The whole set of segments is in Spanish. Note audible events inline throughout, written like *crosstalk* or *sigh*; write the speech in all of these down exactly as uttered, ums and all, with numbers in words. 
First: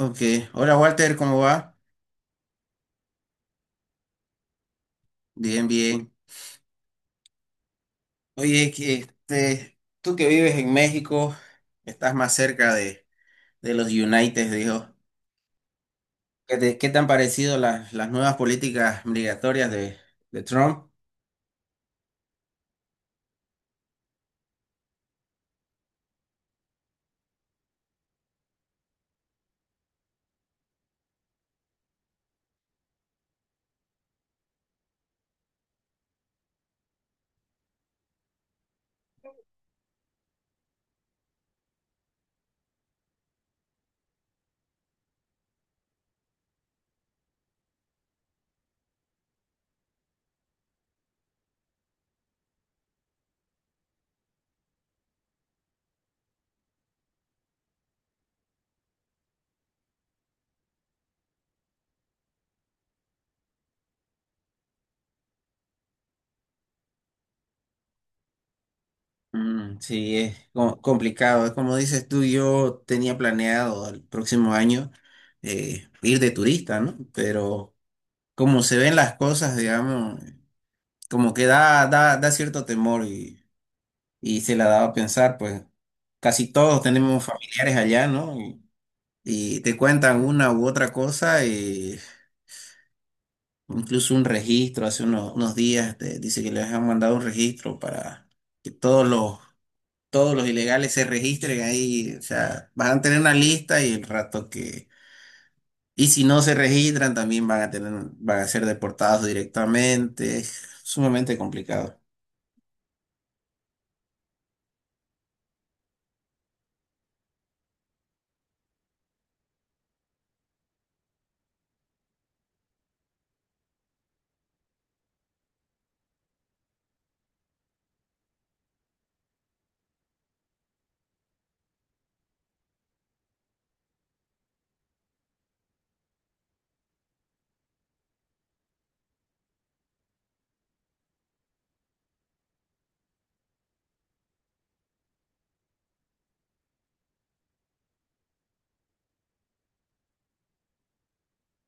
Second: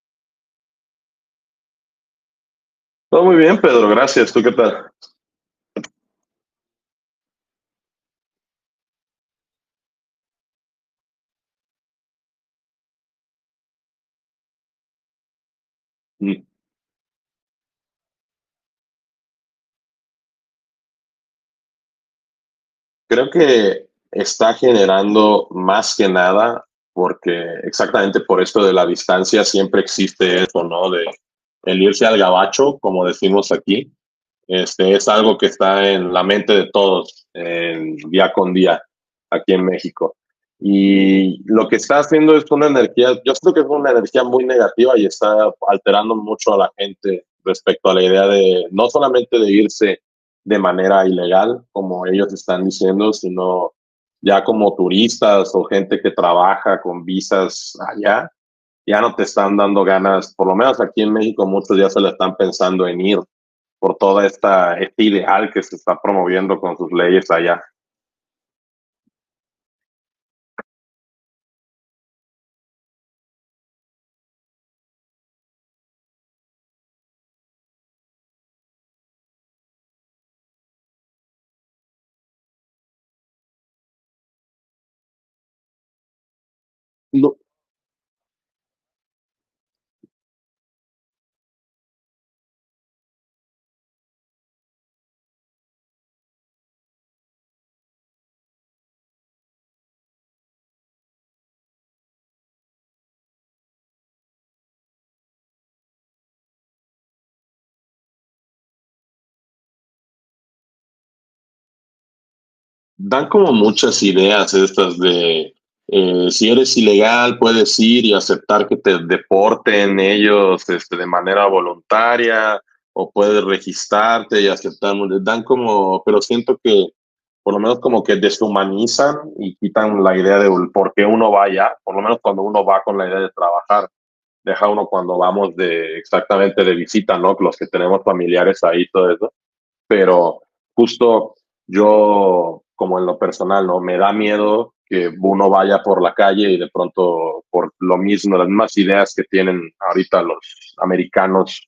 Ok, hola Walter, ¿cómo va? Todo muy bien, Pedro, gracias. ¿Tú qué tal? Bien, bien. Oye, que, este, tú que vives en México, estás más cerca de, de los United, dijo. Mm, ¿Qué te, qué te han parecido las, las nuevas políticas migratorias de, de Trump? Creo que está generando más que nada porque exactamente por esto de la distancia siempre existe eso, ¿no? De el irse al gabacho, como decimos aquí, este, es algo que está en la mente de todos en día con día aquí en México. Y lo que está haciendo es una energía, yo creo que es una energía muy negativa y está alterando mucho a la gente respecto a la idea de no solamente de irse de manera ilegal, como ellos están diciendo, sino ya como turistas o gente que trabaja con visas allá, ya no te están dando ganas, por lo menos aquí en México muchos ya se la están pensando en ir por toda esta este ideal que se está promoviendo con sus leyes allá. Mm, sí, es co- complicado. Es como dices tú, yo tenía planeado el próximo año eh, ir de turista, ¿no? Pero como se ven las cosas, digamos, como que da, da, da cierto temor y se la daba a pensar, pues casi todos tenemos No, familiares allá, ¿no? Y, y te cuentan una u otra cosa, y incluso un registro, hace unos, unos días te dice que les han mandado un registro para que todos los, todos los ilegales se registren ahí, o sea, van a tener una lista y el rato que... Y si no se registran, también van a tener, van a ser deportados directamente. Es sumamente complicado. dan como muchas ideas estas de eh, si eres ilegal puedes ir y aceptar que te deporten ellos este, de manera voluntaria o puedes registrarte y aceptar. Dan como, pero siento que por lo menos como que deshumanizan y quitan la idea de por qué uno va allá, por lo menos cuando uno va con la idea de trabajar. Deja uno cuando vamos de exactamente de visita, ¿no? Los que tenemos familiares ahí, todo eso. Pero justo yo, como en lo personal, ¿no? Me da miedo que uno vaya por la calle y de pronto por lo mismo, las mismas ideas que tienen ahorita los americanos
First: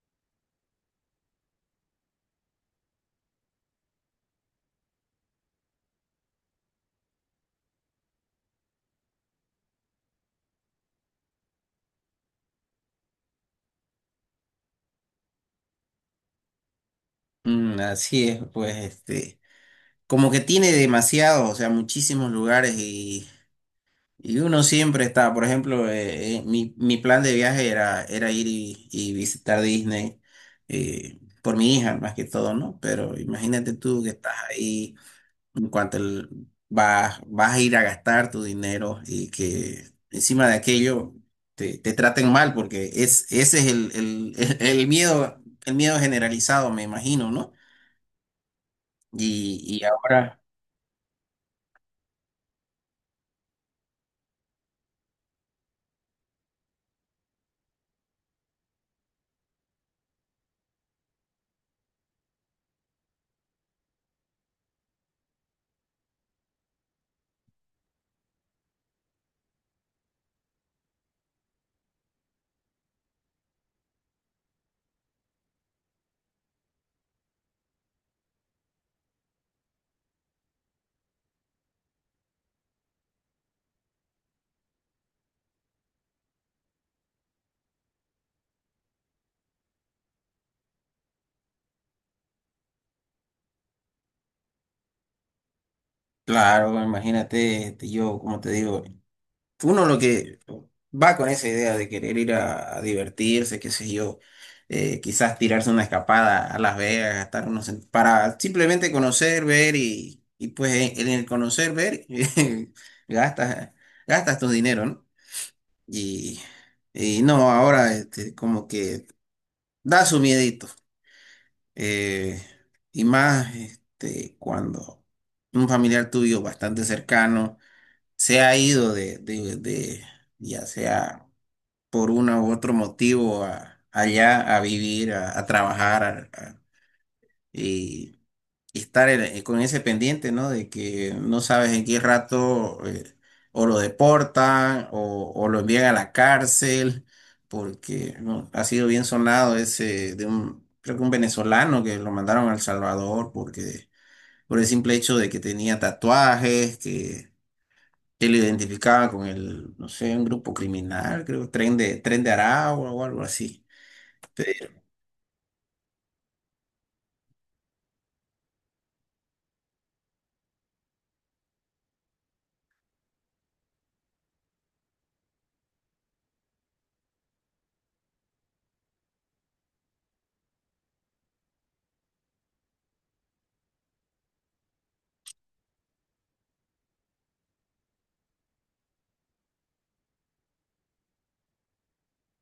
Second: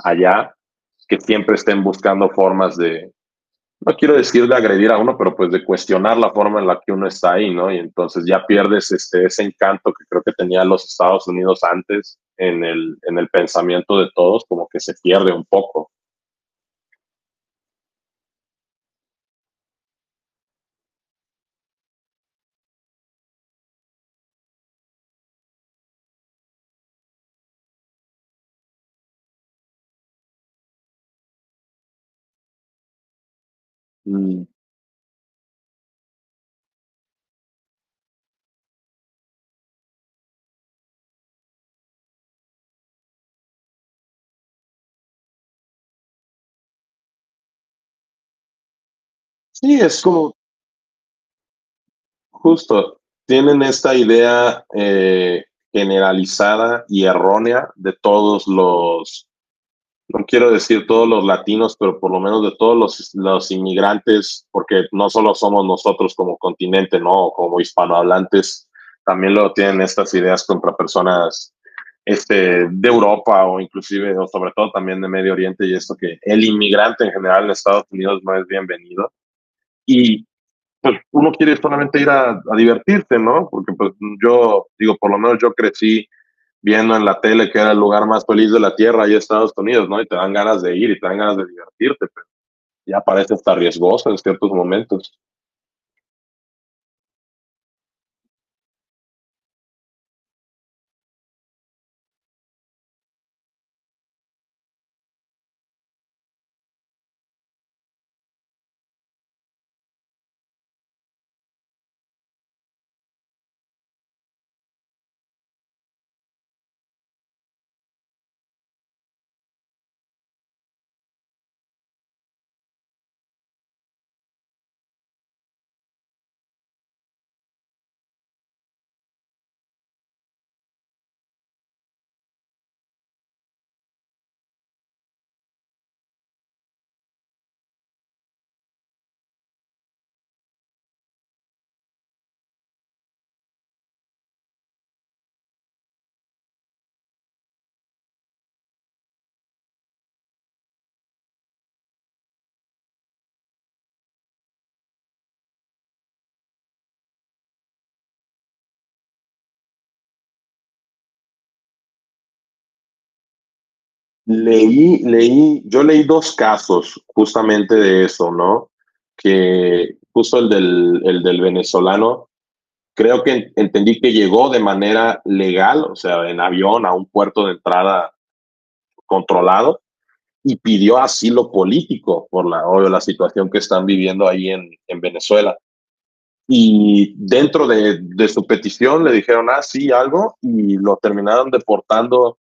allá, que siempre estén buscando formas de, no quiero decir de agredir a uno, pero pues de cuestionar la forma en la que uno está ahí, ¿no? Y entonces ya pierdes este, ese encanto que creo que tenía los Estados Unidos antes en el, en el pensamiento de todos, como que se pierde un poco. Mm, así es, pues, este. Como que tiene demasiado, o sea, muchísimos lugares y, y uno siempre está, por ejemplo, eh, eh, mi, mi plan de viaje era, era ir y, y visitar Disney eh, por mi hija más que todo, ¿no? Pero imagínate tú que estás ahí, en cuanto el- vas, vas a ir a gastar tu dinero y que encima de aquello te, te traten mal, porque es, ese es el, el, *laughs* el, el miedo, el miedo generalizado, me imagino, ¿no? Y, Sí, y es como ahora... justo, tienen esta idea eh, generalizada y errónea de todos los no quiero decir todos los latinos, pero por lo menos de todos los, los inmigrantes, porque no solo somos nosotros como continente, ¿no? Como hispanohablantes, también lo tienen estas ideas contra personas este, de Europa o inclusive, o sobre todo también de Medio Oriente y esto que el inmigrante en general en Estados Unidos no es bienvenido. Y pues uno quiere solamente ir a, a divertirse, ¿no? Porque pues yo, digo, por lo menos yo crecí viendo en la tele que era el lugar más feliz de la tierra, ahí en Estados Unidos, ¿no? Y te dan ganas de ir y te dan ganas de divertirte, pero ya parece hasta riesgoso en ciertos momentos. Claro, bueno, imagínate, este, yo, como te digo, uno lo que va con esa idea de querer ir a, a divertirse, qué sé yo, eh, quizás tirarse una escapada a Las Vegas, gastar unos, cent- para simplemente conocer, ver y, y pues en, en el conocer, ver, *laughs* gastas, gastas tu dinero, ¿no? Y, y no, ahora este, como que da su miedito, eh, y más este, cuando un familiar tuyo bastante cercano se ha ido de, de, de- ya sea por uno u otro motivo a- allá a vivir, a, a trabajar a- a- y, y estar en- eh, con ese pendiente, ¿no? De que no sabes en qué rato eh, o lo deportan o, o lo envían a la cárcel, porque ¿no? ha sido bien sonado ese de un, creo que un venezolano que lo mandaron a El Salvador porque... por el simple hecho de que tenía tatuajes, que y lo identificaba con el, no sé, un grupo criminal, creo, Tren de, Tren de Aragua o algo así. Pe- Leí, leí, yo leí dos casos justamente de eso, ¿no? Que justo el del, el del venezolano, creo que entendí que llegó de manera legal, o sea, en avión a un puerto de entrada controlado y pidió asilo político por la, obvio, la situación que están viviendo ahí en, en Venezuela y dentro de, de, su petición le dijeron, ah, sí, algo, y lo terminaron deportando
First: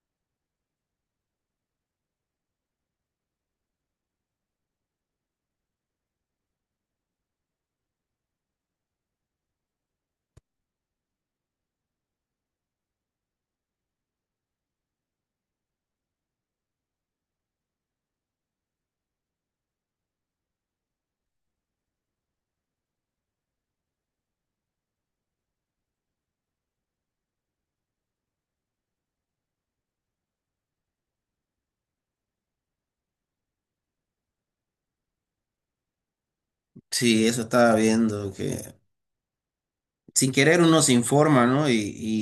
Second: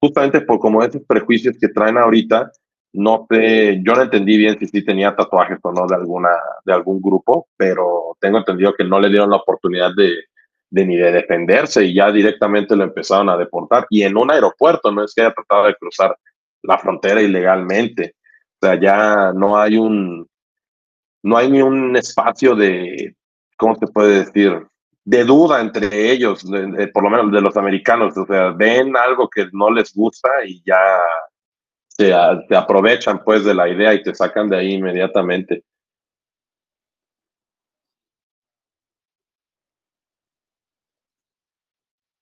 justamente por como esos prejuicios que traen ahorita. No sé, yo no entendí bien si sí tenía tatuajes o no de, alguna, de algún grupo, pero tengo entendido que no le dieron la oportunidad de, de ni de defenderse y ya directamente lo empezaron a deportar. Y en un aeropuerto, no es que haya tratado de cruzar la frontera ilegalmente. O sea, ya no hay un, no hay ni un espacio de, ¿cómo se puede decir? De duda entre ellos, de, de, por lo menos de los americanos. O sea, ven algo que no les gusta y ya se, a, se aprovechan pues de la idea y te sacan de ahí inmediatamente. Sí, eso estaba viendo, que sin querer uno se informa, ¿no? Y,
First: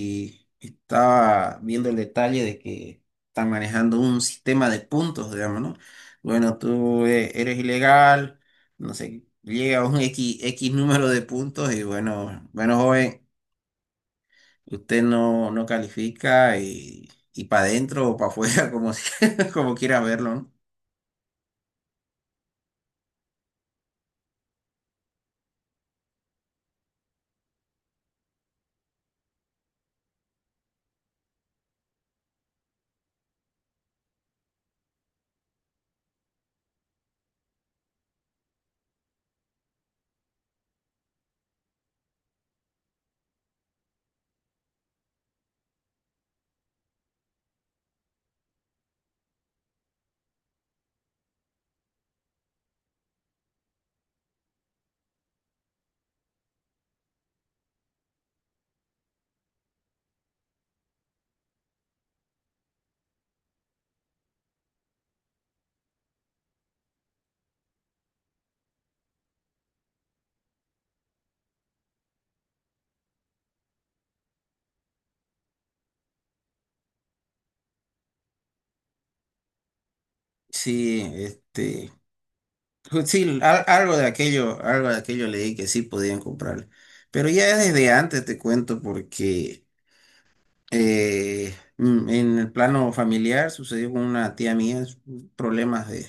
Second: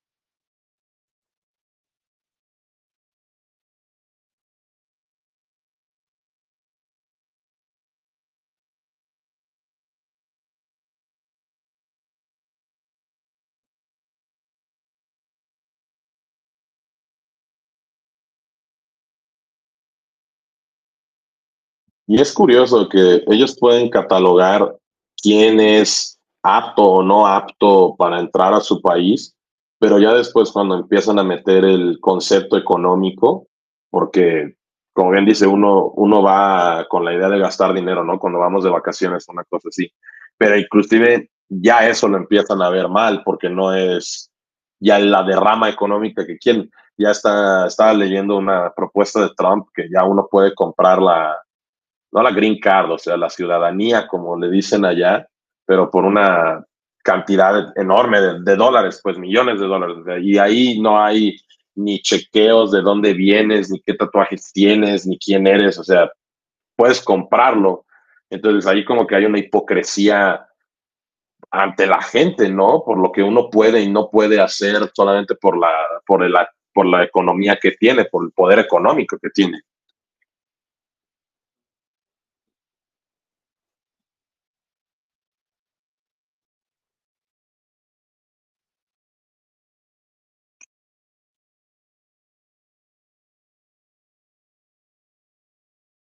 y estaba viendo el detalle de que están manejando un sistema de puntos, digamos, ¿no? Bueno, tú eh, eres ilegal, no sé, llega a un X, X número de puntos y bueno, bueno, joven, usted no, no califica y, y para adentro o para afuera, *laughs* como, si- como quiera verlo, ¿no? Y es curioso que ellos pueden catalogar quién es apto o no apto para entrar a su país, pero ya después cuando empiezan a meter el concepto económico, porque como bien dice uno, uno va con la idea de gastar dinero, ¿no? Cuando vamos de vacaciones, una cosa así, pero inclusive ya eso lo empiezan a ver mal porque no es ya la derrama económica que quieren. Ya está, estaba leyendo una propuesta de Trump que ya uno puede comprar la, no la green card, o sea, la ciudadanía, como le dicen allá, pero por una cantidad enorme de, de dólares, pues millones de dólares. Y ahí no hay ni chequeos de dónde vienes, ni qué tatuajes tienes, ni quién eres, o sea, puedes comprarlo. Entonces ahí como que hay una hipocresía ante la gente, ¿no? Por lo que uno puede y no puede hacer solamente por la, por el, por la economía que tiene, por el poder económico que tiene. Sí, este, ju- sí, al- algo de aquello, algo de aquello leí que sí podían comprarle. Pero ya desde antes te cuento porque eh, mm, en el plano familiar sucedió con una tía mía s- problemas de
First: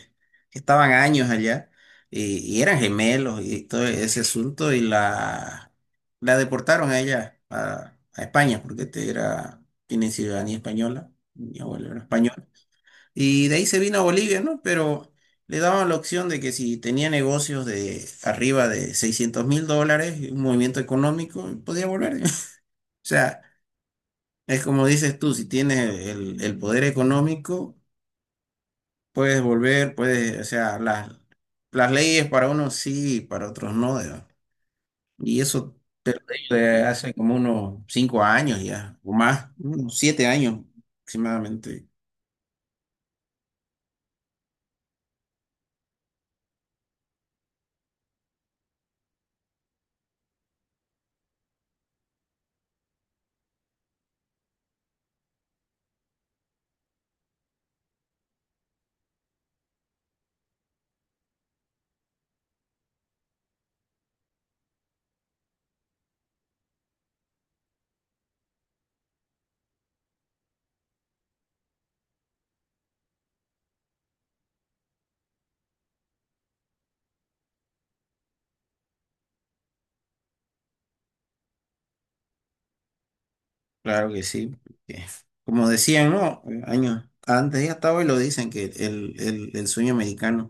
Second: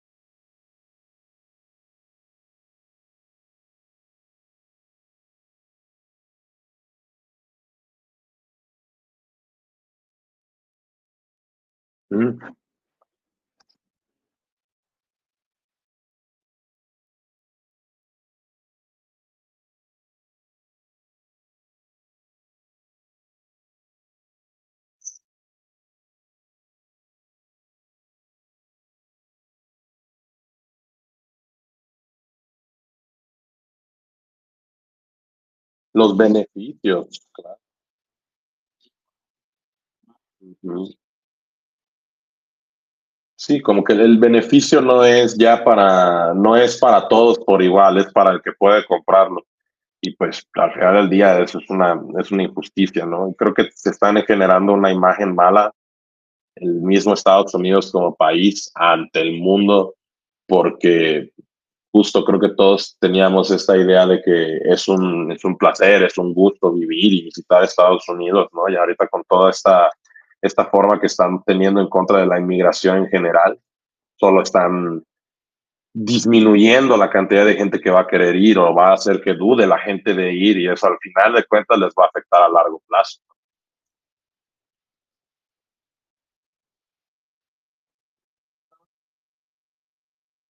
que estaban años allá y, y eran gemelos y todo ese asunto y la, la deportaron a ella a, a España porque este era, tiene ciudadanía española, mi abuelo era español. Mm. Y de ahí se vino a Bolivia, ¿no? Pero le daban la opción de que si tenía negocios de arriba de seiscientos mil dólares, un movimiento económico, podía volver. *laughs* O sea, es como dices tú, si tienes el, el poder económico, puedes volver, puedes, o sea, las, las leyes para unos sí, para otros no. Digamos. Y eso Los eh, hace beneficios. como unos cinco años ya, o más, unos siete años Claro. aproximadamente. Sí, como que el beneficio no es ya para, no es para todos por igual, es para el que puede comprarlo. Y pues al final del día eso es una, es una injusticia, ¿no? Y creo que se están generando una imagen mala el mismo Estados Unidos como país ante el mundo, porque justo creo que todos teníamos esta idea de que es un, es un placer, es un gusto vivir y visitar Estados Unidos, ¿no? Y ahorita con toda esta, esta forma que están teniendo en contra de la inmigración en general, solo están disminuyendo la cantidad de gente que va a querer ir o va a hacer que dude la gente de ir y eso al final de cuentas les va a afectar a largo plazo. Claro que sí, porque, como decían, ¿no? Años antes y hasta hoy lo dicen que el, el- el sueño americano.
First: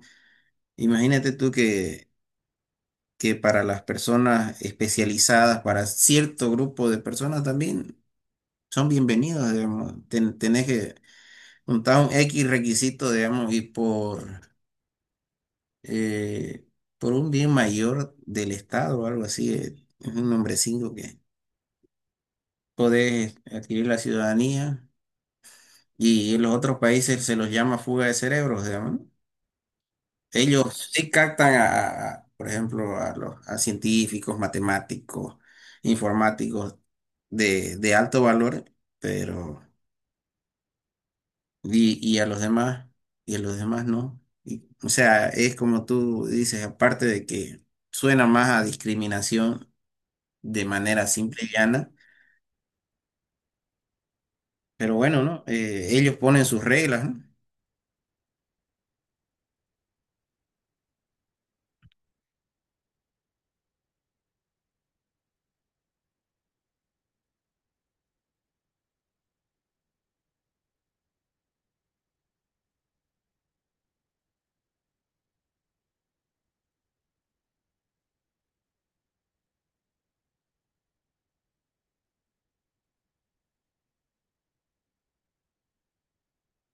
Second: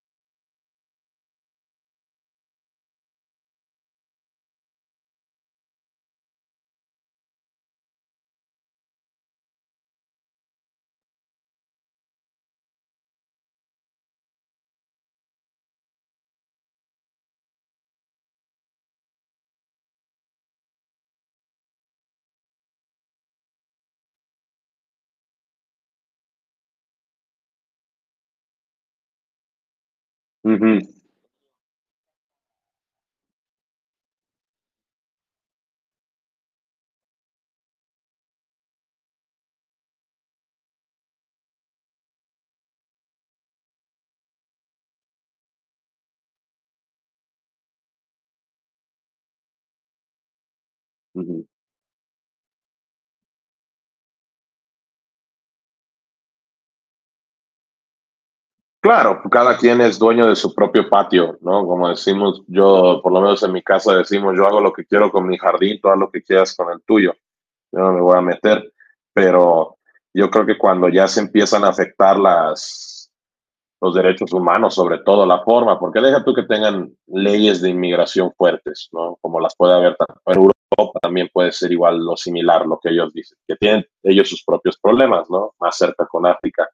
Imagínate tú que, que para las personas especializadas, para cierto grupo de personas también son bienvenidos, digamos. Ten- tenés que juntar un X requisito, digamos, y por, eh, por un bien mayor del Estado o algo así, eh, es un nombrecito que podés adquirir la ciudadanía. Y en los otros países se los llama fuga de cerebros, digamos. Uh -huh, Ellos sí captan a, a- por ejemplo, a los a científicos, matemáticos, informáticos de, de alto valor, pero y, y a los demás, y a los demás no. Y, o sea, es como tú dices, aparte de que suena más a discriminación de manera uh simple -huh. y llana, pero bueno, ¿no? Eh, ellos ponen sus reglas, ¿no? Claro, cada quien es dueño de su propio patio, ¿no? Como decimos, yo, por lo menos en mi casa decimos, yo hago lo que quiero con mi jardín, tú haz lo que quieras con el tuyo, yo no me voy a meter, pero yo creo que cuando ya se empiezan a afectar las, los derechos humanos, sobre todo la forma, porque deja tú que tengan leyes de inmigración fuertes, ¿no? Como las puede haber tanto en también puede ser igual lo similar, lo que ellos dicen, que tienen ellos sus propios problemas, ¿no? Más cerca con África,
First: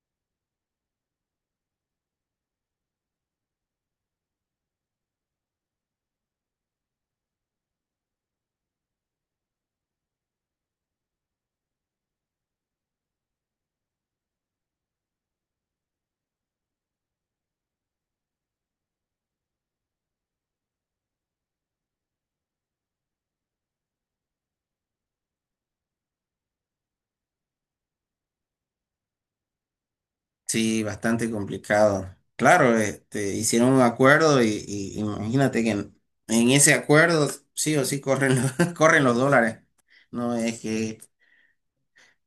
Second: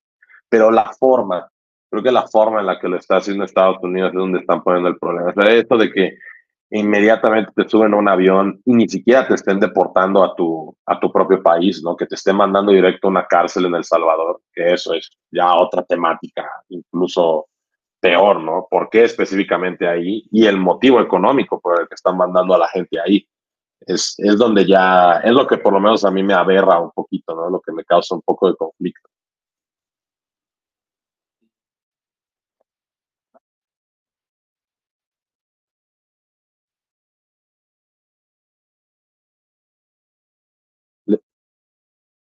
pero la forma, creo que la forma en la que lo está haciendo Estados Unidos es donde están poniendo el problema. O sea, esto de que inmediatamente te suben a un avión y ni siquiera te estén deportando a tu, a tu propio país, ¿no? Que te estén mandando directo a una cárcel en El Salvador, que eso es ya otra temática, incluso peor, ¿no? ¿Por qué específicamente ahí? Y el motivo económico por el que están mandando a la gente ahí es, es donde ya, es lo que por lo menos a mí me aberra un poquito, ¿no? Lo que me causa un poco de conflicto. Sí, bastante complicado. Claro, este, hicieron un acuerdo y, y imagínate que en, en ese acuerdo sí o sí corren los, *laughs* corren los dólares. No es que, Le,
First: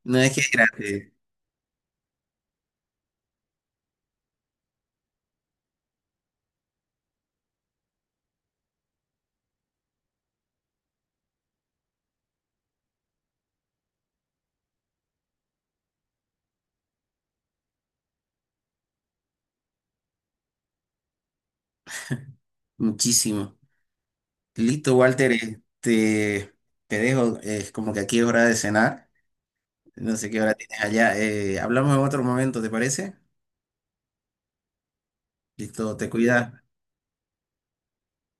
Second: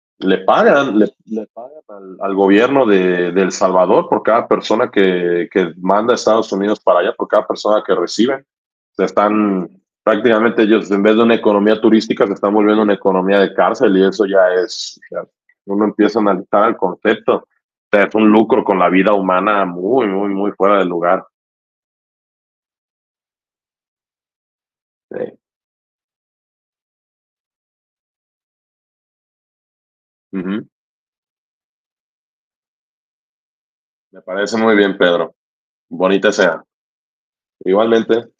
no es le que es pagan, le, gratis, le pagan al, al, gobierno de, de, El Salvador por cada persona que, que, manda a Estados Unidos para allá, por cada persona que reciben. Se están prácticamente ellos, en vez de una economía turística, se están volviendo una economía de cárcel y eso ya es, ya uno empieza a analizar el concepto. O sea, es un lucro con la vida humana muy, muy, muy fuera de lugar. muchísimo. Listo, Walter, Sí. este, te dejo, es como que aquí es hora de cenar. No sé Uh qué hora -huh. tienes allá. Eh, hablamos en otro momento, ¿te parece? Me parece muy bien, Pedro. Listo, te Bonita cuidas. sea. Igualmente.